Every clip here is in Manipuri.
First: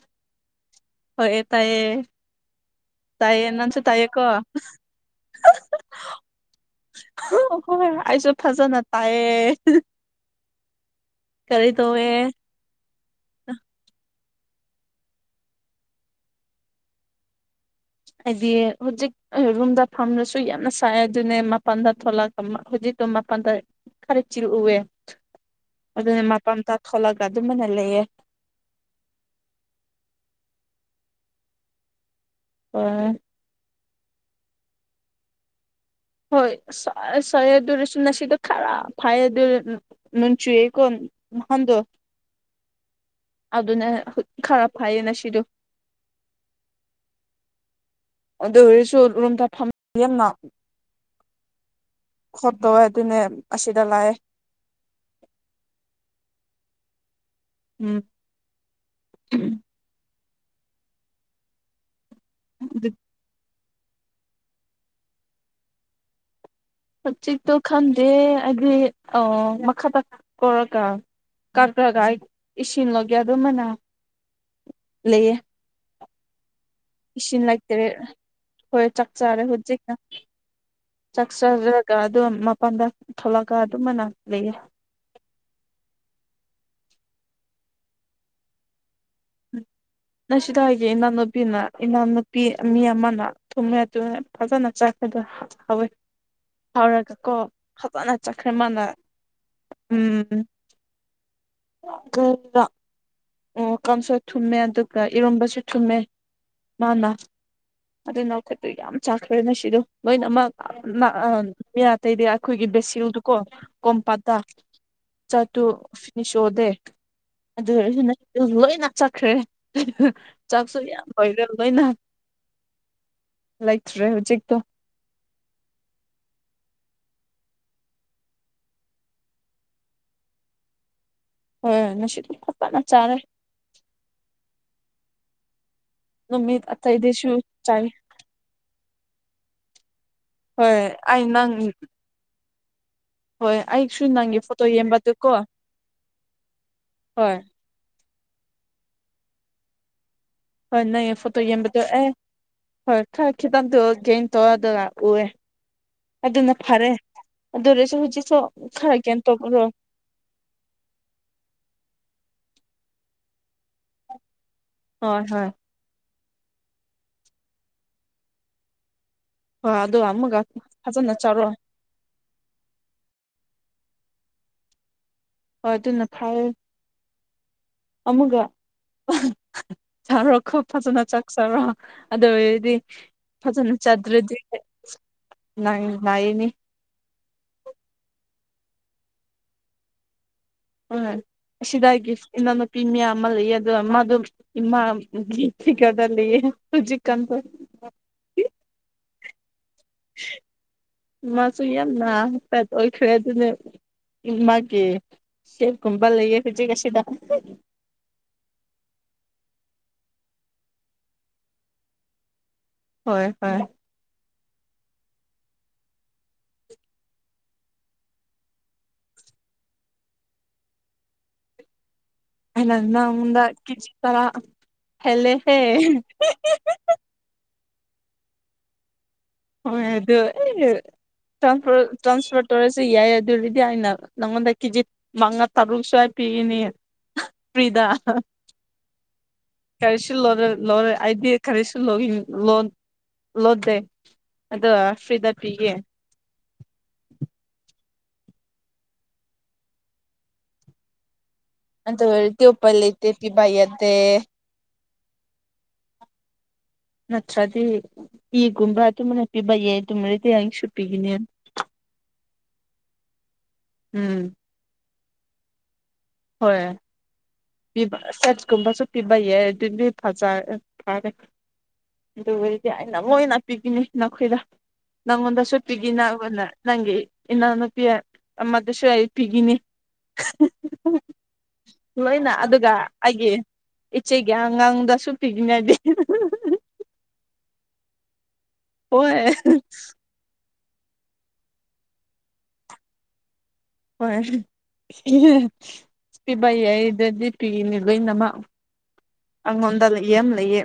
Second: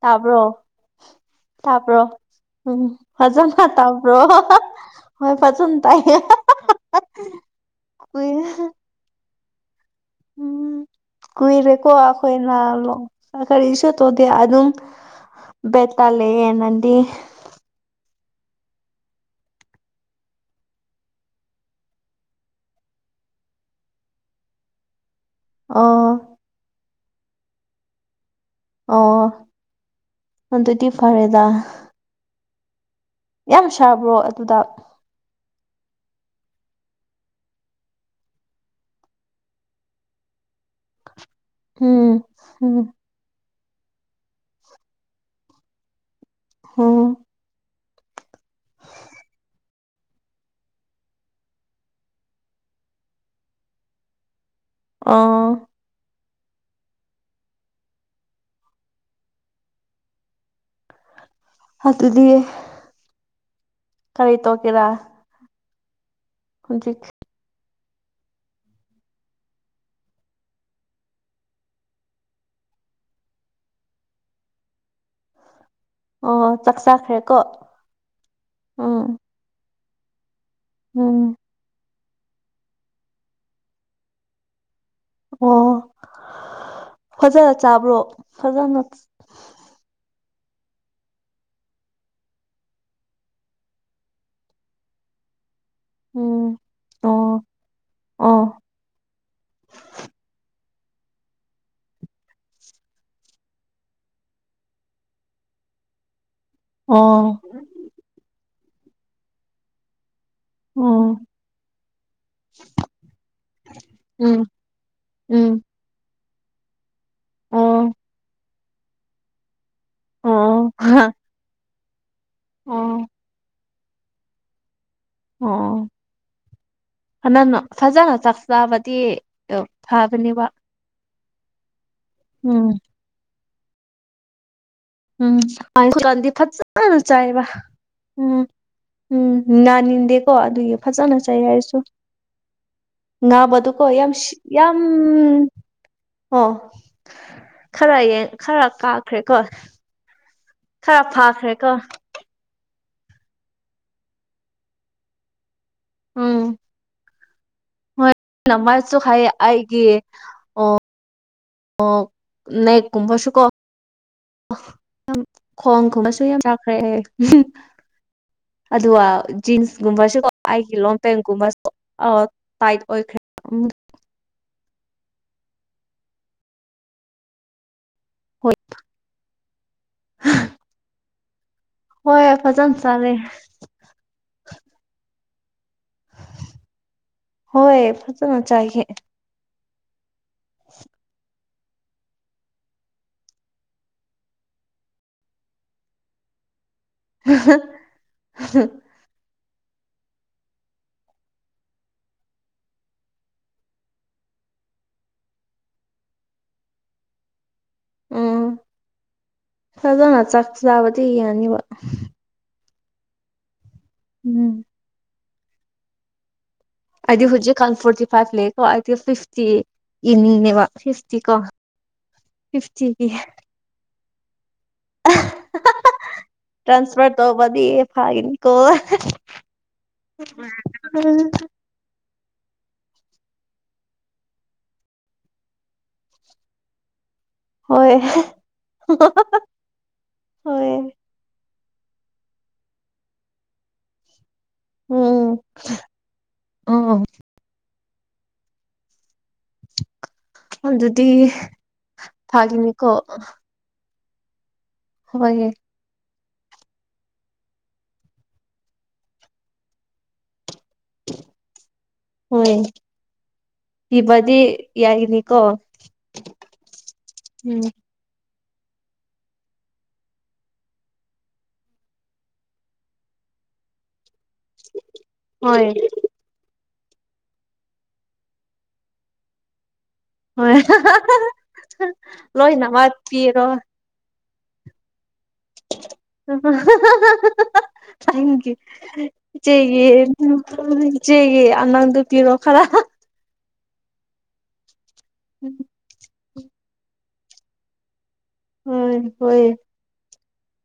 ꯇꯥꯕ꯭ꯔꯣ ꯍꯣꯏ ꯇꯥꯕ꯭ꯔꯣ? ꯇꯥꯏꯌꯦ ꯎꯝ ꯇꯥꯏꯌꯦ ꯐꯖꯅ ꯅꯪꯁꯨ ꯇꯥꯕ꯭ꯔꯣ ꯇꯥꯏꯌꯦꯀꯣ ꯍꯣꯏ ꯐꯖꯅ ꯇꯥꯏꯌꯦ꯫ ꯍꯣꯏ ꯀꯨꯏ ꯑꯩꯁꯨ ꯐꯖꯅ ꯇꯥꯏꯌꯦ꯫ ꯎꯝ ꯀꯔꯤ ꯀꯨꯏꯔꯦꯀꯣ ꯇꯧꯋꯦ ꯑꯈꯣꯏꯅ ꯂꯣ ꯀꯔꯤꯁꯨ ꯇꯣꯗꯦ ꯑꯗꯨꯝ ꯕꯦꯠꯇꯜ ꯂꯩꯌꯦ ꯅꯪꯗꯤ? ꯑꯩꯗꯤ ꯍꯨꯖꯤꯛ ꯔꯨꯝꯗ ꯐꯝꯔꯁꯨ ꯌꯥꯝꯅ ꯁꯥꯏ ꯑꯗꯨꯅꯦ ꯃꯄꯜꯗ ꯊꯣꯛꯂꯛ ꯍꯧꯖꯤꯛꯇꯣ ꯃꯄꯜꯗ ꯈꯔ ꯆꯤꯔꯎꯑꯦ ꯑꯣ ꯑꯗꯨꯅ ꯃꯄꯥꯟꯗ ꯊꯣꯛꯂꯒ ꯑꯗꯨꯝꯕꯅ ꯂꯩꯌꯦ꯫ ꯑꯣ ꯑꯗꯨꯗꯤ ꯐꯔꯦꯗ꯫ [unintelligible] ꯌꯥꯝ ꯁꯥꯕ꯭ꯔꯣ ꯑꯗꯨꯗ꯫ ꯍꯣꯏ ꯁꯔꯦ ꯁꯥꯏꯌꯦ ꯑꯗꯨꯔꯁꯨ ꯉꯁꯤꯗꯣ ꯈꯔ ꯐꯩ ꯑꯗꯨ ꯅꯣꯡ ꯆꯨꯌꯦꯀꯣ? ꯃꯐꯝꯗꯣ ꯎꯝ ꯎꯝ ꯑꯗꯨꯅ ꯈꯔ ꯐꯩꯌꯦ ꯉꯁꯤꯗꯣ꯫ ꯍꯣ꯫ ꯑꯗꯨ ꯑꯣꯏꯔꯁꯨ ꯔꯨꯝꯗ ꯐꯝꯗꯤ ꯌꯥꯝꯅ ꯍꯣꯠ ꯇꯧꯋꯦ ꯑꯗꯨꯅꯦ ꯑꯁꯤꯗ ꯂꯥꯛꯑꯦ꯫ ꯑꯣ꯫ ꯎꯝ꯫ ꯍꯥ ꯑꯗꯨꯗꯤ ꯎꯝ [unintelligible] ꯀꯔꯤ ꯇꯧꯒꯦꯔꯥ? ꯍꯧꯖꯤꯛ ꯆꯤꯛꯇꯣ ꯈꯟꯗꯦ ꯍꯥꯏꯗꯤ ꯑ ꯃꯈꯥꯇ ꯀꯧꯔꯒ ꯀꯛꯀꯒ ꯏꯁꯤꯡꯂꯧꯒꯦ ꯑꯗꯨꯝꯃꯥꯏꯅ ꯂꯩꯌꯦ꯫ ꯑꯣ ꯆꯥꯛ ꯆꯥꯥꯛ꯫ ꯏꯁꯤꯡ ꯂꯩꯇ꯭ꯔꯦ ꯍꯣꯏ ꯆꯥꯛ ꯆꯥꯔꯦ ꯍꯧꯖꯤꯛ꯫ ꯎꯝ ꯆꯥꯛꯆꯔꯒ ꯑꯗꯨꯝ ꯃꯄꯜꯗ ꯊꯣꯛꯂꯛꯒ ꯑꯗꯨꯝꯕꯅ ꯂꯩꯌꯦ꯫ ꯑꯣ ꯐꯖꯅ ꯆꯥꯕ꯭ꯔꯣ ꯐꯖꯅ [inaudible] ꯅ ꯁꯤꯗ [unintelligible] ꯏꯅꯥꯎꯅꯨꯄꯤꯅ ꯏꯅꯥꯎꯅꯨꯄꯤ ꯃꯤ ꯑꯃꯅ ꯊꯣꯡꯉꯦ ꯑꯗꯨ ꯐꯖꯅ ꯆꯥꯈ꯭ꯔꯦꯗ꯫ ꯍꯥꯎꯋꯦ ꯎꯝ ꯍꯧꯔꯒ ꯑꯣ ꯀꯣ ꯐꯖꯅ ꯆꯠꯈ꯭ꯔꯦ ꯑꯣ ꯃꯥꯅ ꯎꯝ [unintelligible] ꯑꯣ ꯀꯝꯁꯨ ꯊꯨꯝꯃꯦ ꯑꯗꯨꯒ ꯏꯔꯣꯝꯕꯁꯨ ꯊꯨꯝꯃꯦ ꯃꯥꯅ ꯑꯣ ꯑꯗꯨ ꯈꯨꯠꯇꯣ ꯌꯥꯝ ꯆꯥꯈ꯭ꯔꯦ ꯉꯁꯤꯗꯣ ꯂꯣꯏꯅꯃꯛ ꯑ ꯎꯝ ꯃꯤ ꯑꯇꯩꯗꯤ ꯑꯩꯈꯣꯏꯒꯤ ꯕꯦꯁꯤꯜꯗꯨꯀꯣ ꯀꯣꯝꯄꯥꯇꯥ ꯎꯝ ꯎꯝ ꯆꯠꯇꯨ ꯐꯤꯅꯤꯁ ꯑꯣꯗꯦ ꯑꯗꯨ ꯑꯣ ꯑꯣꯏꯔꯁꯨ ꯅ ꯂꯣꯏꯅꯥ ꯆꯠꯈ꯭ꯔꯦ ꯑꯣ ꯆꯥꯛꯁꯨ ꯌꯥꯝ ꯂꯣꯏꯔꯦ ꯂꯣꯏꯅ ꯑ ꯂꯩꯇ꯭ꯔꯦ ꯍꯧꯖꯤꯛꯛꯇꯨ ꯑꯣ ꯐꯖꯥꯅ ꯆꯥꯛ ꯆꯥꯕꯗꯤ ꯐꯕꯅꯦꯕꯥ ꯍꯣꯏ ꯉꯁꯤꯗꯣ ꯐꯖꯅ ꯆꯥꯔꯦ ꯎꯝ ꯍꯧꯖꯤꯛ ꯀꯥꯟꯗꯤ ꯅꯨꯃꯤꯠ ꯐꯖꯅ ꯑꯇꯩꯗꯁꯨ ꯆꯥꯏꯑꯦꯕ ꯆꯥꯏ ꯎꯝ ꯎꯝ ꯅꯥꯅꯤꯡꯗꯦꯀꯣ ꯑꯗꯨꯒꯤ ꯍꯣꯏ ꯐꯖꯅ ꯑꯩ ꯆꯥꯏꯌꯦ ꯅꯪ ꯑꯩꯁꯨ ꯍꯣꯏ ꯅꯥꯕꯗꯨꯨꯀꯣ ꯑꯩꯁꯨ ꯌꯥꯝ ꯁꯤ ꯅꯪꯒꯤ ꯐꯣꯇꯣ ꯌꯥꯝ ꯌꯦꯡꯕꯗꯨꯀꯣ ꯀꯣ ꯍꯣꯏ ꯈꯔ ꯌꯦ ꯈꯔ ꯀꯥꯈ꯭ꯔꯦꯀꯣ ꯍꯣꯏ ꯈꯔ ꯅꯪꯒꯤ ꯐꯣꯇꯣ ꯐꯥꯈ꯭ꯔꯦꯀꯣ ꯌꯦꯟꯕꯗꯣ ꯑꯦ ꯍꯣꯏ ꯈꯔ ꯈꯤꯇꯪꯗꯣ ꯒꯦꯡ ꯇꯧꯋꯦ ꯑꯗꯨꯒ ꯎꯑꯦ ꯎꯝ ꯑꯗꯨꯅꯥ ꯐꯔꯦ ꯑꯗꯨꯑꯣꯏꯔꯁꯨ ꯍꯧꯖꯤꯛꯁꯨ ꯈꯔ ꯒꯦꯟ ꯇꯧꯄꯗꯨ ꯑꯦ ꯑꯣ ꯅꯦꯛ ꯀꯨꯨꯝꯕꯁꯨ ꯀꯣ ꯍꯣꯏ ꯍꯣꯏ ꯈꯣꯡꯒꯨꯝꯕꯁꯨ ꯌꯥꯝ ꯆꯥꯈ꯭ꯔꯦ ꯍꯥꯏꯌꯦ ꯑꯗꯨꯒꯥ ꯍꯣꯏ ꯑꯗꯣ ꯖꯤꯟꯁꯀꯨꯝꯕꯁꯨꯀꯣ ꯑꯃꯨꯛꯒ ꯑꯩꯒꯤ ꯐꯖꯅ ꯆꯥꯔꯣ ꯂꯣꯡꯄꯦꯟꯒꯨꯝꯕꯁꯨ ꯑꯣ ꯇꯥꯏꯠ ꯑꯣꯏꯈ꯭ꯔꯦ ꯍꯣꯏ ꯑꯗꯨꯅ ꯐꯔꯦ ꯑꯃꯨꯛꯒ ꯍꯣꯏ ꯆꯥꯔꯣꯀꯣ ꯐꯖꯅ ꯆꯥꯛ ꯆꯥꯔꯣ ꯍꯣꯏ ꯑꯗꯨꯑꯣꯏꯔ ꯐꯖꯅ ꯆꯥꯔꯦ ꯐꯖꯅ ꯆꯗ꯭ꯔꯥꯗꯤ ꯍꯣꯏ ꯅꯥꯏ ꯅꯥꯏꯌꯦꯅꯦ ꯍꯣꯏ ꯐꯖꯅ ꯆꯥꯏꯍꯦ ꯍꯣꯏ ꯑꯁꯤꯗꯒꯤ ꯏꯅꯥꯎ ꯅꯨꯄꯤ ꯃꯌꯥꯝ ꯑꯃꯥ ꯂꯩꯌꯦ ꯑꯗꯨ ꯃꯥꯗꯨ ꯏꯃꯥ ꯁꯤ ꯈꯇꯥ ꯂꯩꯌꯦ ꯍꯧꯖꯤꯛ ꯍꯥꯍꯥ ꯑꯍꯥ ꯃꯥꯁꯨ ꯌꯥꯝꯅꯥ ꯐꯦꯠ ꯑꯣꯏꯈ꯭ꯔꯦ ꯑꯗꯨꯅꯦ ꯏꯃꯥꯀꯤ ꯁꯦꯞꯀꯨꯝꯕ ꯂꯩꯌꯦ ꯍꯧꯖꯤꯛ ꯑꯁꯤꯗꯥ ꯎꯝ ꯐꯖꯅ ꯆꯥꯛ ꯆꯥꯕꯗꯤ ꯌꯥꯅꯤꯕ ꯍꯣꯏ ꯍꯣꯏ ꯎꯝ ꯑꯩꯗꯤ ꯍꯧꯖꯤꯛꯀꯥꯟ ꯐꯣꯔꯇꯤ ꯐꯥꯏꯚ ꯂꯩꯌꯦꯀꯣ ꯑꯩꯗꯤ ꯐꯤꯐꯇꯤ ꯏꯅꯤꯅꯦꯕ ꯐꯤꯐꯇꯤ ꯀꯣ [inaudible] ꯑꯩꯅ ꯅꯪꯗꯥ ꯀꯦꯖꯤ ꯇꯔꯥ ‍ꯍꯦꯜꯂꯦꯍꯦ ꯇ꯭ꯔꯥꯟꯁꯐꯔ ꯇꯧꯕꯥꯗꯤ ꯐꯥꯒꯤꯅꯤ ꯀꯣ ꯍꯣꯏ ꯑꯗꯨ ꯑꯩꯅꯥ ꯇ꯭ꯔꯥꯐꯔꯠ ꯇ꯭ꯔꯥꯟꯁꯐꯔ ꯇꯧꯔꯁꯨ ꯌꯥꯏ ꯑꯗꯨꯕꯨꯗꯤ ꯑꯥꯏꯅ ꯅꯪꯉꯣꯟꯗꯥ ꯀꯦꯖꯤ ꯃꯪꯉꯥ ꯇꯥꯔꯨꯛꯁꯨ ꯑꯩ ꯄꯤꯒꯅꯤ ꯐꯔꯤꯗꯥ ꯍꯣꯏ ꯀꯔꯤꯁꯨ ꯂꯧꯔꯣꯏ ꯍꯣꯏ ꯂꯧꯔꯣꯏ ꯑꯩꯗꯤ ꯀꯔꯤꯁꯨ ꯂꯣꯏ ꯂꯣꯟ ꯂꯣꯗꯦ ꯑꯗꯣ ꯎꯝ ꯐ꯭ꯔꯤꯗ ꯄꯤꯒꯦ ꯎꯝ ꯑꯥꯗꯨꯗꯤ ꯑꯗꯨ ꯑꯣꯏꯔꯥꯗꯤ ꯎꯄꯥꯏ ꯂꯩꯇꯦ ꯄꯤꯕꯥ ꯌꯥꯗꯦ ꯍꯣꯏꯍꯦ ꯅꯠꯇ꯭ꯔꯥꯗꯤ ꯏ ꯒꯨꯝꯕ ꯑꯗꯨꯝꯍꯥꯏꯅꯥ ꯄꯤꯕ ꯌꯥꯏ ꯑꯗꯨꯃꯥꯗꯤ ꯑꯩꯁꯨ ꯄꯤꯒꯅꯤ ꯍꯣꯏ ꯎꯝ ꯄꯤꯕꯗꯤ ꯌꯥꯒꯤꯅꯤꯀꯣ ꯍꯣꯏ ꯎꯝ ꯄꯤꯕꯥ ꯁꯦꯛ ꯀꯨꯨꯝꯕꯥꯁꯨ ꯄꯤꯕꯥꯌꯥꯏ ꯑꯗꯨꯗꯤ ꯐꯖꯥ ꯐꯔꯦ ꯑꯗꯨ ꯑꯣꯏꯔꯥꯗꯤ ꯑꯩꯅꯥ ꯑꯃꯨꯛ ꯍꯦꯟꯅꯥ ꯄꯤꯕꯤꯅꯤ ꯅꯥꯈꯣꯏꯗꯥ ꯅꯪꯉꯣꯟꯗꯥꯁꯨ ꯍꯣꯏ ꯄꯤꯒꯤꯅꯥ ꯅꯪꯒꯤ ꯏꯅꯥꯎꯅꯨꯄꯤ ꯑꯃꯥꯗꯁꯨ ꯑꯩ ꯄꯤꯒꯤꯅꯤ ꯍꯣꯏ ꯂꯣꯏꯅ ꯑꯗꯨꯒ ꯂꯣꯏꯅꯥꯃꯛ ꯑꯩꯒꯤ ꯄꯤꯔꯣ ꯏꯆꯦꯒꯤ ꯑꯉꯥꯡꯗꯥꯁꯨꯨ ꯄꯤꯒꯅꯤ ꯑꯩꯗꯤ ꯍꯣꯏ ꯏꯆꯦꯒꯤ ꯏꯆꯦꯒꯤ ꯑꯉꯥꯡꯗꯥ ꯄꯤꯔꯣ ꯈꯔꯥ ꯍꯣꯏ [unintelligible] ꯄꯤꯕ ꯌꯥꯏꯔꯗꯗꯤ ꯄꯤꯒꯅꯤ ꯂꯣꯏꯅꯃꯛ ꯍꯣꯏ ꯍꯣꯏ ꯑꯩꯉꯣꯟꯗ ꯂꯩꯌꯦ ꯌꯥꯝ ꯂꯩꯌꯦ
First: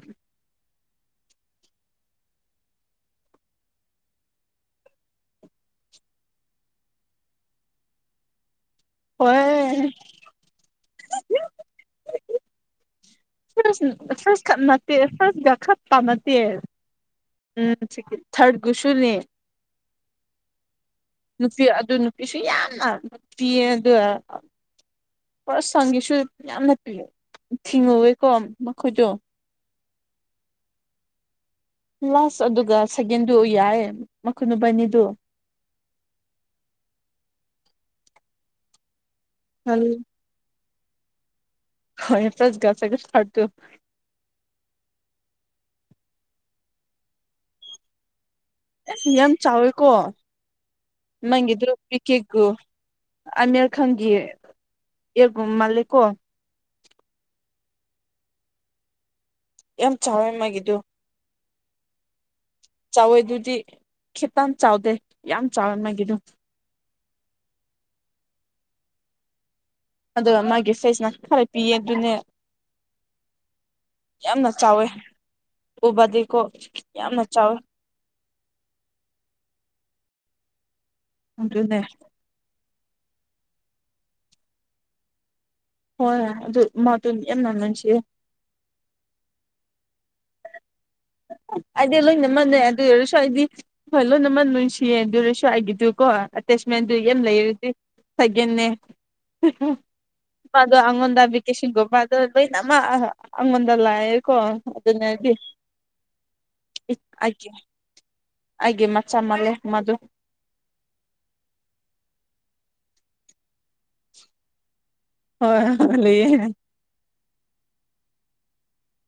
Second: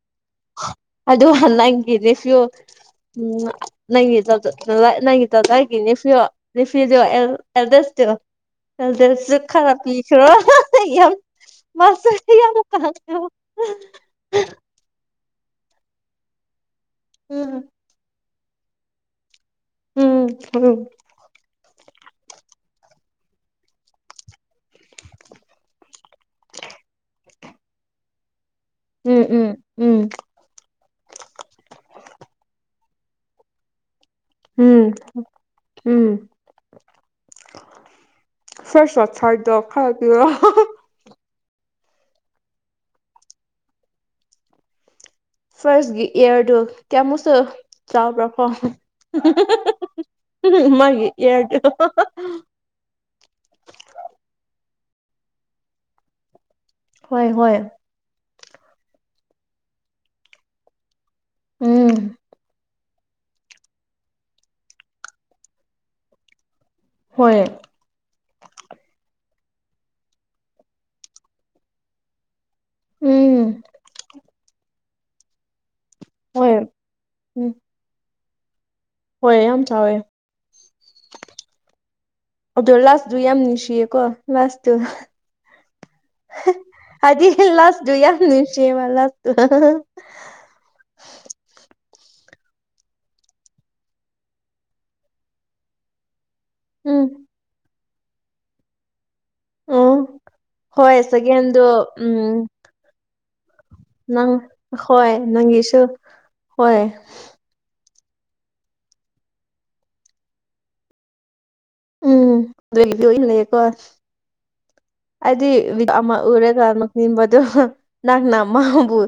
ꯑꯗꯨ ꯍꯜ ꯅꯪꯒꯤꯗꯁꯨ ꯎꯝ ꯅꯪꯒꯤ ꯗ ꯗ ꯅꯥꯒꯤ ꯗ ꯗꯒꯤ ꯅꯦꯠꯐꯤꯎ ꯅꯦꯠꯐꯤꯎꯗꯣ ꯑꯦꯜ ꯑꯦꯜꯗꯁ ꯇꯣ ꯑꯦꯜꯗꯦꯁꯨ ꯈꯥꯔ ꯍꯣꯏ ꯄꯤ ꯈ꯭ꯔꯣ ꯍꯥ ꯍꯥ ꯍꯥ ꯌꯝ ꯃꯁꯨ ꯐꯁ ꯐꯁ ꯈꯠ ꯅꯠꯇꯦ ꯐꯁꯀ ꯈꯠꯇꯥ ꯅꯠꯇꯦ ꯎꯝ ꯊꯠ ꯒꯨꯁꯨꯅꯦ ꯎꯝ ꯎꯝ ꯅꯨꯄꯤ ꯑꯗꯨ ꯅꯨꯄꯤꯁꯨ ꯌꯥꯝꯅ ꯄꯤꯌꯦꯑꯗꯨ ꯄꯨꯔ ꯁꯪꯒꯤꯁꯨ ꯌꯥꯝꯅ ꯊꯤꯡꯍꯧꯋꯦꯀꯣ ꯃꯈꯣꯏꯗꯣ ꯎꯝ ꯎꯝ ꯎꯝ ꯂꯥꯁ ꯑꯗꯨꯒ ꯁꯦꯀꯦꯟꯗꯨ ꯌꯥꯏ ꯃꯈꯣꯏ ꯎꯝ ꯃꯕꯥꯅꯤꯗꯨ ꯎꯝ ꯐꯥꯔꯁ ꯁ ꯊꯥꯔꯠ ꯗꫭ ꯈꯥ ꯍꯣꯏ ꯄꯤꯔꯣ ꯍꯣꯏ ꯐꯁꯒ ꯁꯒꯁ ꯁꯥꯔ ꯇꯣ ꯐꯥꯔꯁꯒꯤ ꯏꯌꯥꯔꯗꯨ ꯀꯌꯥꯃꯨꯛꯁꯨ ꯆꯥꯎꯕ꯭ꯔꯥꯈꯣ ꯌꯥꯝ ꯆꯥꯎꯋꯦꯀꯣ ꯃꯥꯒꯤ ꯏꯌꯥꯔꯗꯨ ꯅꯪꯒꯤꯗꯨ ꯄꯤ ꯀꯦꯛꯀꯨ ꯑꯅꯦꯔ ꯈꯪꯗꯤꯌꯦ ꯌꯦꯛꯒꯨꯝ ꯃꯥꯜꯂꯦꯀꯣ ꯍꯣꯏ ꯍꯣꯏ ꯌꯥꯝ ꯆꯥꯎꯋꯦ ꯃꯥꯒꯤꯗꯨ ꯎꯝ ꯆꯥꯎꯋꯦꯗꯨꯗꯤ ꯈꯤꯇꯪ ꯆꯥꯎꯗꯦ ꯌꯥꯝ ꯆꯥꯎꯋꯦ ꯃꯥꯒꯤꯗꯨ ꯍꯣꯏ ꯑꯗꯨꯒ ꯃꯥꯒꯤ ꯐꯦꯁꯅ ꯈꯔ ꯄꯤꯌꯦ ꯑꯗꯨꯅꯦ ꯎꯝ ꯌꯥꯝꯅ ꯆꯥꯎꯋꯦ ꯎꯕꯗꯤꯀꯣ ꯍꯣꯏ ꯌꯥꯝꯅ ꯎꯝ ꯆꯥꯎꯋꯤ ꯍꯣꯏ ꯌꯥꯝ ꯆꯥꯎꯋꯦ ꯑꯗꯨꯅꯦ ꯑꯗꯨ ꯂꯥꯁꯗꯨ ꯌꯥꯝ ꯅꯨꯡꯁꯤꯌꯦꯀꯣ ꯂꯁꯇꯨ ꯍꯣꯏ ꯑꯗꯨ ꯃꯥꯗꯨ ꯍꯥꯏꯗꯤ ꯌꯥꯝꯅ ꯂꯥꯁꯗꯨ ꯅꯨꯡꯁꯤꯌꯦ ꯌꯥꯝ ꯅꯨꯡꯁꯤꯌꯦ ꯕꯥ ꯂꯥꯁꯇꯨ ꯑꯩꯗꯤ ꯂꯣꯏꯅ ꯃꯛꯅꯩ ꯑꯗꯨ ꯑꯣꯏꯔꯁꯨ ꯑꯩꯗꯤ ꯍꯣꯏ ꯂꯣꯏꯅꯃꯛ ꯅꯨꯡꯟꯁꯤꯌꯦ ꯑꯗꯨ ꯑꯣꯏꯔꯁꯨꯀꯣ ꯑꯩꯒꯤꯗꯨꯀꯣ ꯇꯦꯁꯃꯦꯟꯗꯨ ꯎꯝ ꯌꯥꯝ ꯂꯩꯔꯗꯤ [inaudible] ꯑꯣ ꯃꯥꯗꯣ ꯍꯣꯏ ꯑꯉꯣꯟꯗ [inaudible] ꯁꯦꯀꯦꯟꯗꯣ ꯎꯝ ꯂꯣꯏꯅꯃꯛ ꯑꯉꯣꯟꯗ ꯂꯥꯛꯑꯦꯀꯣ ꯅꯪ ꯍꯣꯏ ꯑꯗꯨꯅꯗꯤ [unintelligible] ꯍꯣꯏ ꯑꯩꯒꯤ ꯑꯩꯒꯤ ꯃꯆꯥ ꯃꯜꯂꯦ ꯃꯥꯗꯨ ꯎꯝ [inaudible] ꯑꯩꯗꯤ ꯍꯣꯏ ꯋꯤꯛ ꯍꯣꯏ ꯑꯃ ꯂꯩꯌꯦ ꯎꯔꯒ ꯑꯃꯨꯛ ꯅꯤꯟꯕꯗꯣ ꯅꯪꯅ ꯃꯥꯕꯨ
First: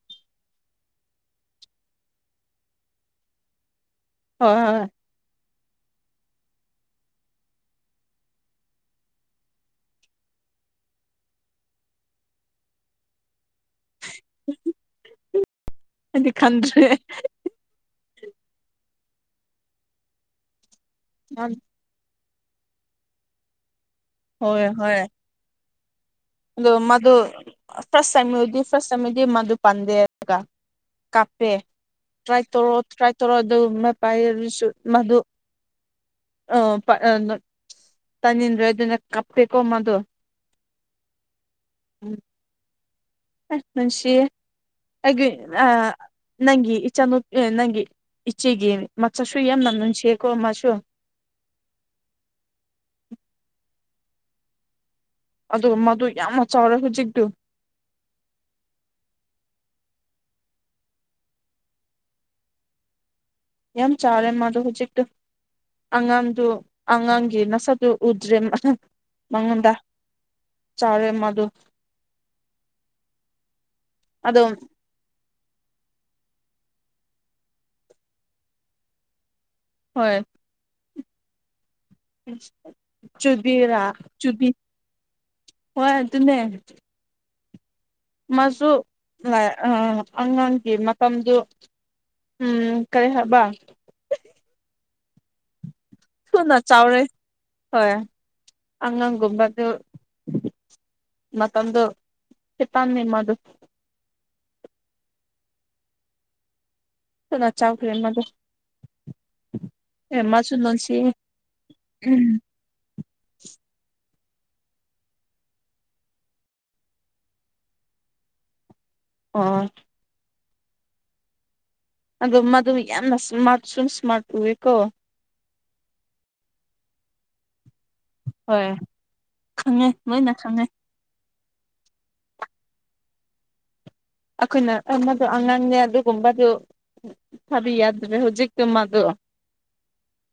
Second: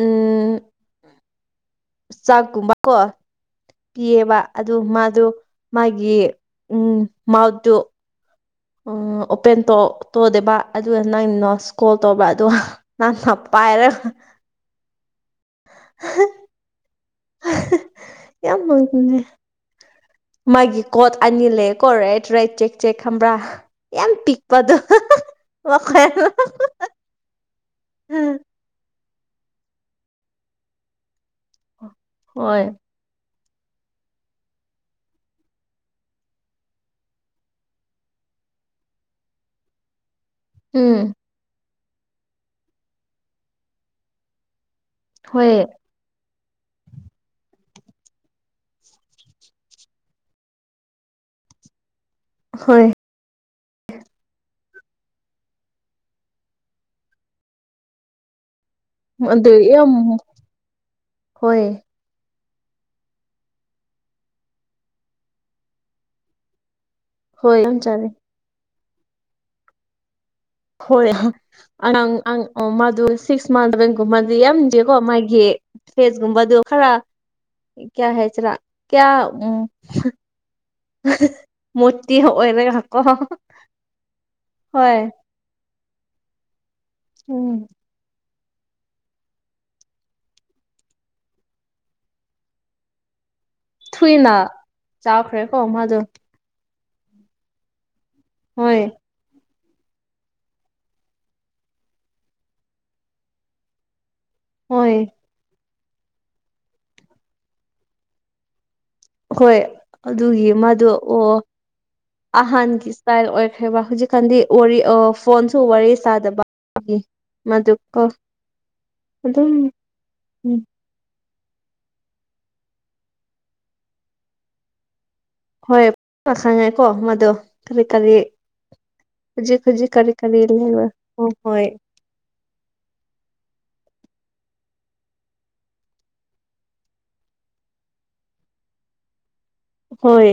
ꯎꯝ ꯆꯥꯛꯀꯨꯝꯕ ꯀꯣ ꯄꯤꯌꯦꯕ ꯍꯣꯏ ꯑꯗꯨ ꯍꯣꯏ ꯃꯥꯗꯣ ꯃꯥꯒꯤ ꯎꯝ ꯃꯥꯎꯠꯇꯣ ꯑꯣꯄꯦꯟ ꯇꯣ ꯇꯧꯗꯦꯕ ꯑꯗꯨꯒ ꯅꯪ ꯅꯣꯁꯀꯣꯜ ꯇꯧꯕ ꯑꯗꯨ [unintelligible] ꯑꯩꯗꯤ ꯈꯪꯗ꯭ꯔꯦ ꯌꯥꯝ [unintelligible] ꯃꯥꯒꯤ ꯀꯣꯗ ꯑꯅꯤ ꯂꯩꯌꯦ ꯀꯣ ꯔꯥꯏꯠ ꯔꯥꯏꯠ ꯆꯦꯛ ꯆꯦꯛ ꯈꯪꯕ꯭ꯔꯥ ꯌꯥꯝ ꯍꯣꯏ ꯄꯤꯛꯄꯗꯣ [inaudible] ꯍꯣꯏ ꯑꯗꯣ ꯃꯥꯗꯣ ꯐꯥꯔꯁ [inaudible] ꯃꯥꯗꯨ ꯄꯥꯟꯗꯦꯔꯒ ꯀꯥꯞꯄꯦ ꯇ꯭ꯔꯥꯏ ꯍꯣꯏ ꯇꯧꯔꯣ ꯇ꯭ꯔꯥꯏ ꯇꯧꯔꯣ ꯑꯗꯨꯒꯨꯝꯕ [inaudible] ꯃꯗꯨ ꯑꯣ [inaudible] ꯇꯥꯅꯤꯡꯗ꯭ꯔꯗꯅ ꯀꯞꯄꯦꯀꯣ ꯃꯥꯗꯨ ꯎꯝ ꯎꯝ ꯅꯨꯡꯁꯤꯌꯦ ꯑꯩꯒꯤ ꯍꯣꯏ ꯑ ꯅꯪꯒꯤ ꯏꯆꯥꯅꯨꯄꯤ ꯅꯪꯒꯤ ꯏꯆꯦꯒꯤ ꯃꯆꯥꯁꯨ ꯌꯥꯝꯅ ꯅꯨꯡꯁꯤꯌꯦꯀꯣ ꯃꯥꯁꯨ ꯍꯣꯏ ꯑꯗꯨꯒ ꯃꯥꯗꯨ ꯌꯥꯝꯅ ꯆꯥꯎꯔꯦ ꯍꯧꯖꯤꯛꯇꯨ [inaudible] ꯍꯣꯏ ꯌꯥꯝ ꯆꯥꯎꯔꯦ ꯃꯥꯗꯣ ꯍꯧꯖꯤꯛꯇ ꯑꯉꯥꯡꯗꯨ ꯑꯉꯥꯡ ꯒꯤ ꯍꯣꯏ ꯌꯥꯝ ꯃꯁꯛꯗꯨ ꯆꯥꯔꯦ ꯎꯗ꯭ꯔꯦ ꯃꯉꯣꯟꯗ ꯆꯥꯎꯔꯦ ꯍꯣꯏ ꯃꯥꯗꯣ [inaudible] ꯃꯥꯗꯨ ꯁꯤꯛꯁ ꯃꯟꯠ ꯁꯦꯚꯦꯟꯒꯨꯝꯕꯗꯤ ꯑꯗꯣ ꯌꯥꯝ [inaudible] ꯀꯣ ꯃꯥꯒꯤ ꯐꯦꯁꯀꯨꯝꯕꯗꯣ ꯈꯔ ꯀꯌꯥ ꯍꯥꯏꯁꯤꯔꯥ ꯀꯌꯥ ꯎꯝ ꯍꯣꯏ ꯃꯣꯇꯤ ꯑꯣꯏꯍꯜꯂꯒ ꯍꯪꯑꯣ ꯆꯨꯕꯤꯔꯥ ꯆꯨꯕꯤ ꯍꯣꯏ ꯍꯣꯏ ꯑꯗꯨꯅꯦ ꯎꯝ ꯃꯥꯖꯨ [inaudible] ꯑꯉꯥꯡꯒꯤ ꯃꯇꯝꯗꯨ ꯎꯝ ꯀꯩ ꯍꯥꯏꯕ ꯊꯨꯏꯅ ꯆꯥꯎꯈ꯭ꯔꯦꯀꯣ ꯃꯥꯗꯣ ꯊꯨꯅ ꯆꯥꯎꯔꯦ ꯍꯣꯏ ꯍꯣꯏ ꯑꯉꯥꯡ ꯒꯨꯝꯕꯗꯨ ꯃꯇꯝꯗꯨ ꯍꯤꯞꯄꯝꯃꯦ ꯃꯥꯗꯣ ꯍꯣꯏ ꯊꯨꯅ ꯆꯥꯎꯈ꯭ꯔꯦ ꯃꯥꯗꯨ ꯍꯣꯏ ꯑꯗꯨꯒꯤ ꯃꯥꯗꯣ ꯑꯣ ꯑꯣ ꯑꯍꯟꯒꯤ [inaudible] ꯑꯣꯏꯈ꯭ꯔꯦꯕ ꯍꯧꯖꯤꯛ ꯀꯥꯟꯗꯤ ꯋꯥꯔꯤ ꯑ ꯐꯣꯟꯁꯨ ꯋꯥꯔꯤ ꯁꯥꯗꯕ ꯑꯗꯨꯒꯤ ꯃꯗꯨꯀꯣ ꯑꯗꯨꯝ ꯑꯣ ꯎꯝ ꯑꯗꯨ ꯃꯗꯨ ꯌꯥꯝꯅ ꯁꯃꯥꯔꯠ ꯁꯨꯝ ꯁꯃꯥꯔꯠ ꯑꯣꯢꯌꯦꯀꯣ ꯍꯣꯏ ꯄꯥꯈꯪꯉꯦꯀꯣ ꯃꯗꯣ ꯀꯔꯤ ꯀꯔꯤ ꯍꯣꯏ ꯍꯧꯖꯤꯛ ꯈꯪꯉꯦ ꯍꯧꯖꯤꯛ ꯀꯔꯤ ꯂꯣꯏꯅ ꯀꯔꯤ ꯈꯪꯉꯦ ꯂꯩꯕ ꯍꯣꯏ ꯍꯣꯏ ꯑꯩꯈꯣꯏꯅ ꯃꯗꯣ ꯑꯉꯥꯡꯅꯦ ꯑꯗꯨꯒꯨꯝꯕꯗꯨ ꯊꯥꯕꯤ ꯌꯥꯗ꯭ꯔꯦ ꯍꯧꯖꯤꯛꯇꯨ ꯃꯥꯗꯨ ꯍꯣꯏ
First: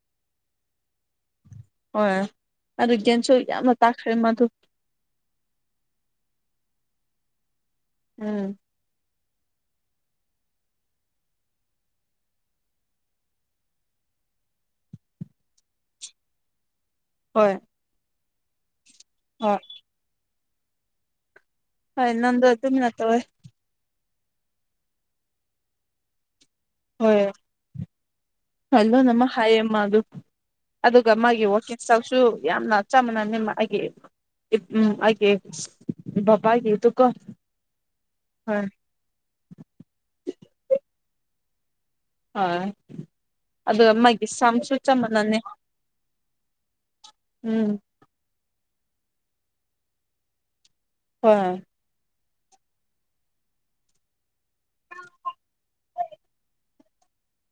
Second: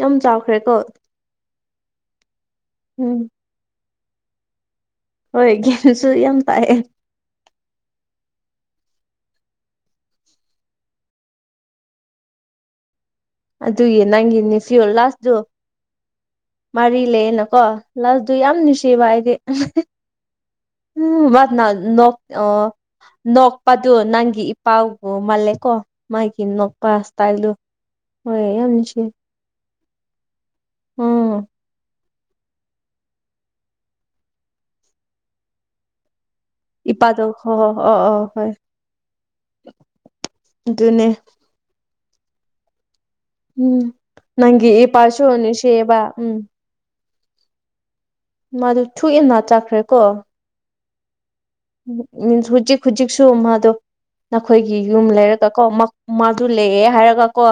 ꯌꯥꯝ ꯆꯥꯎꯈ꯭ꯔꯦꯀꯣ ꯍꯣꯏ ꯑꯗꯨ ꯎꯝ ꯒꯦꯟꯁꯨ ꯌꯥꯝꯅ ꯇꯥꯛꯈ꯭ꯔꯦ ꯃꯗꯨ ꯍꯣꯏ ꯒ꯭ꯌꯥꯟꯁꯨ ꯌꯥꯝ ꯇꯥꯏꯑꯦ ꯎꯝ ꯑꯗꯨꯒꯤ ꯅꯪꯒꯤꯅꯦ ꯐꯤꯌꯣꯜ ꯂꯥꯁꯇꯨ ꯃꯔꯤ ꯍꯣꯏ ꯂꯩꯌꯦꯅꯀꯣ ꯂꯥꯁꯇꯣ ꯌꯥꯝ ꯅꯨꯡꯁꯤꯕ ꯑꯩꯗꯤ ꯍꯣꯏ ꯎꯝ ꯋꯥꯅ ꯍꯣꯏ ꯅꯣꯛ ꯅꯪꯗꯣ ꯑꯥ ꯑꯗꯨꯝꯅ ꯇꯧꯋꯦ ꯅꯣꯛ ꯄꯥꯗꯨ ꯅꯪꯒꯤ ꯏꯄꯥꯥꯎꯕꯨ ꯃꯥꯜꯂꯦꯀꯣ ꯃꯥꯒꯤ ꯅꯣꯛ ꯄꯥꯁ ꯍꯣꯏ ꯇꯥꯏꯜꯗꯨ ꯍꯣꯏ ꯌꯥꯝ ꯅꯨꯡꯁꯤ ꯍꯥꯏ ꯃꯗꯨ ꯑꯗꯨꯒ ꯃꯥꯒꯤ ꯎꯝ ꯋꯥꯀꯤꯡ ꯏꯁꯇꯥꯜ ꯁꯨ ꯌꯥꯝꯅ ꯆꯞ ꯃꯥꯟꯅꯅ ꯑꯩꯒꯤ ꯎꯝ ꯑꯩꯒꯤ ꯕꯕꯥꯒꯤ ꯏꯄꯥꯗꯣ ꯍꯣ ꯍꯣ ꯑꯣ ꯑꯣ ꯍꯣꯏ ꯑꯗꯨꯅꯦ ꯍꯣꯏ ꯎꯝ ꯑꯗꯨꯒ ꯃꯥꯒꯤ ꯅꯪꯒꯤ ꯁꯝꯁꯨ ꯆꯞ ꯏꯄꯥꯁꯨ ꯃꯥꯟꯅꯅꯤ ꯅꯨꯡꯁꯤꯌꯦꯕ ꯎꯝ ꯎꯝ ꯃꯥꯗꯨ ꯊꯨꯏꯟꯅ ꯆꯠꯈ꯭ꯔꯦ ꯀꯣ ꯍꯣꯏ ꯃꯤꯟꯁ ꯍꯧꯖꯤꯛ ꯍꯧꯖꯤꯛ ꯁꯨ ꯃꯥꯗꯣ ꯅꯈꯣꯏꯒꯤ ꯌꯨꯝ ꯂꯩꯔꯒ ꯀꯣ ꯃꯥꯗꯨ ꯂꯩꯔꯦ ꯍꯥꯏꯔꯒ ꯀꯣ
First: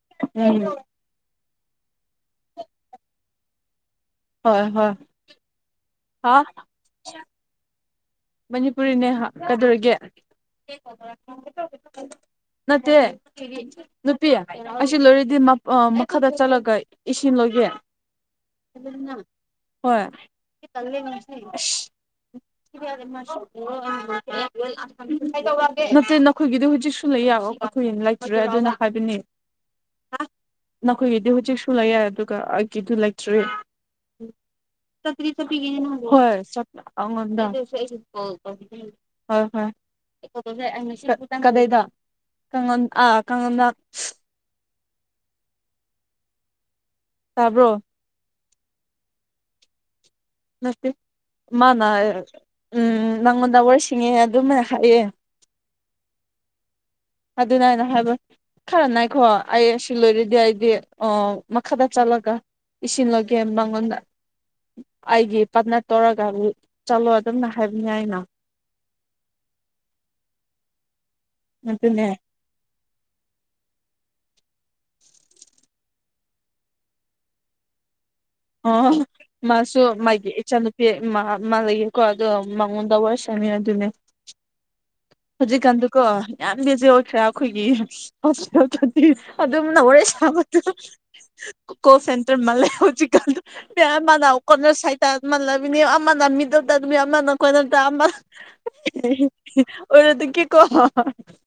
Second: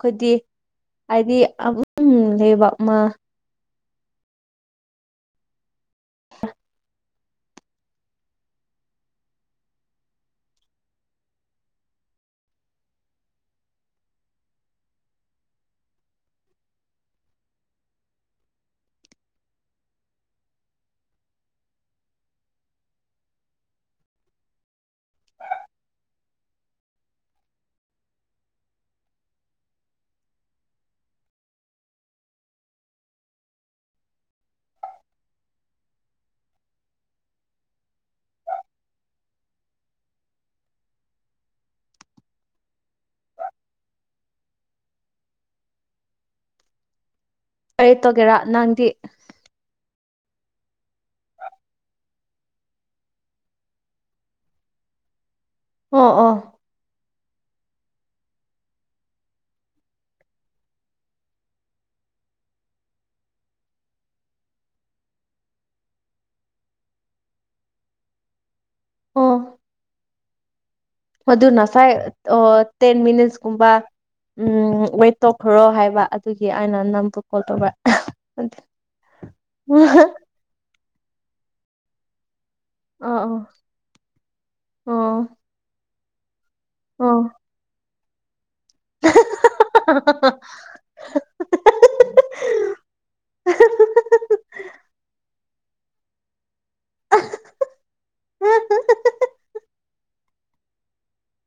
ꯈꯣꯏꯗꯤ ꯎꯝ ꯍꯥꯏꯗꯤ ꯑꯗꯨꯝ ꯂꯩꯕ ꯑꯃ ꯍꯣꯏ ꯍꯣꯏ ꯍꯥ ꯃꯅꯤꯄꯨꯔꯤꯅꯦ ꯍꯥ ꯀꯗꯧꯔꯤꯒꯦ ꯅꯠꯇꯦ ꯅꯨꯄꯤ ꯑꯁꯤ ꯂꯣꯏꯔꯗꯤ ꯑꯥ ꯃꯈꯥꯗ ꯆꯠꯂꯒ ꯏꯁꯤꯡ ꯂꯣꯏꯒꯦ ꯍꯣꯏ ꯏꯁ ꯅꯠꯇꯦ ꯅꯈꯣꯏꯒꯤꯗꯤ ꯍꯧꯖꯤꯛꯁꯨ ꯂꯩꯌꯦ ꯑꯩꯈꯣꯏ ꯂꯩ ꯇ꯭ꯔꯦ ꯑꯗꯨꯅ ꯍꯥꯏꯕꯅꯤ ꯅꯈꯣꯏꯒꯤꯗꯤ ꯍꯧꯖꯤꯛꯁꯨ ꯂꯩꯌꯦ ꯑꯗꯨꯒ ꯑꯩꯒꯤꯗꯨ ꯂꯩꯇ꯭ꯔꯤ [unintelligible] ꯍꯣꯏ ꯆꯞ ꯑꯩꯉꯣꯟꯗ [unintelligible] ꯍꯣꯏ ꯍꯣꯏ ꯀꯗꯥꯏꯗ ꯀꯥꯉꯟ ꯑꯥ ꯀꯉꯟꯗ [unintelligible] ꯇꯥꯕ꯭ꯔꯣ ꯀꯩ ꯇꯧꯒꯦꯔꯥ ꯅꯪꯗꯤ ꯅꯠꯇꯦ ꯃꯥꯅꯥ ꯍꯥꯏꯔꯒ ꯎꯝ ꯅꯪꯉꯣꯟꯗ ꯑꯣꯏꯔꯁꯤꯡꯉꯦ ꯑꯗꯨꯝ ꯍꯥꯏꯌꯦ ꯑꯣ ꯑꯣ ꯑꯗꯨꯅ ꯑꯩꯅ ꯍꯥꯏꯕ ꯈꯔ ꯅꯥꯏꯈꯣ ꯑꯩ ꯑꯁꯤ ꯂꯣꯏꯔꯗꯤ ꯑꯩꯗꯤ ꯑꯥ ꯃꯈꯥꯗ ꯆꯠꯂꯒ ꯏꯁꯤꯡꯂꯧꯒꯦ ꯃꯉꯣꯟꯗ ꯑꯩꯒꯤ ꯄꯥꯔ꯭ꯠꯅꯔ ꯇꯧꯔꯒ ꯆꯠꯂꯣ ꯑꯗꯨꯝꯅ ꯍꯥꯏꯕꯅꯤ ꯑꯩꯅ ꯃꯥꯗꯨ ꯅꯁꯥꯏ ꯑꯗꯨꯅꯦ ꯑꯣ ꯇꯦꯟ ꯃꯤꯅꯤꯠꯁ ꯀꯨꯝꯕ ꯎꯝ ꯋꯦꯠ ꯇꯧꯈ꯭ꯔꯣ ꯍꯥꯏꯕ ꯑꯗꯨꯒꯤ ꯑꯩꯅ ꯅꯕꯨ ꯀꯣꯜ ꯇꯧꯕ ꯑꯣ ꯃꯥꯁꯨ ꯃꯥꯏꯒꯤ ꯏꯆꯥꯅꯨꯄꯤ ꯃꯥ [unintelligible] ꯀꯣ ꯑꯗꯣ ꯃꯉꯣꯟꯗ ꯑ ꯋꯥꯔꯤ ꯑ ꯁꯥꯟꯅꯩ ꯑꯗꯨꯅꯦ ꯑꯣ ꯍꯧꯖꯤꯛꯀꯥꯟꯗꯨꯀꯣ ꯌꯥꯝ ꯕꯤꯖꯤ ꯑꯣꯏꯈ꯭ꯔꯦ ꯑꯣ ꯑꯩꯈꯣꯏꯒꯤ ꯍꯣꯁꯇꯦꯜ [unintelligible] ꯑꯗꯨꯝꯅ ꯋꯥꯔꯤ ꯁꯥꯕꯗ ꯀꯣꯜ ꯁꯦꯟꯇꯔ ꯃꯥꯜꯂꯦ ꯍꯧꯖꯤꯛꯇꯤ [unintelligible] ꯑꯃꯅ ꯀꯣꯔꯅꯔ ꯁꯥꯏꯇ ꯑꯃꯥ ꯂꯩꯒꯅꯤ ꯑꯃꯅ ꯃꯤꯗꯠ ꯇꯩꯕꯅꯦ ꯑꯃꯅꯥ ꯀꯣꯂꯦꯠꯇ ꯑꯃꯥ ꯑꯣꯏꯔꯗꯤꯀꯤꯀꯣ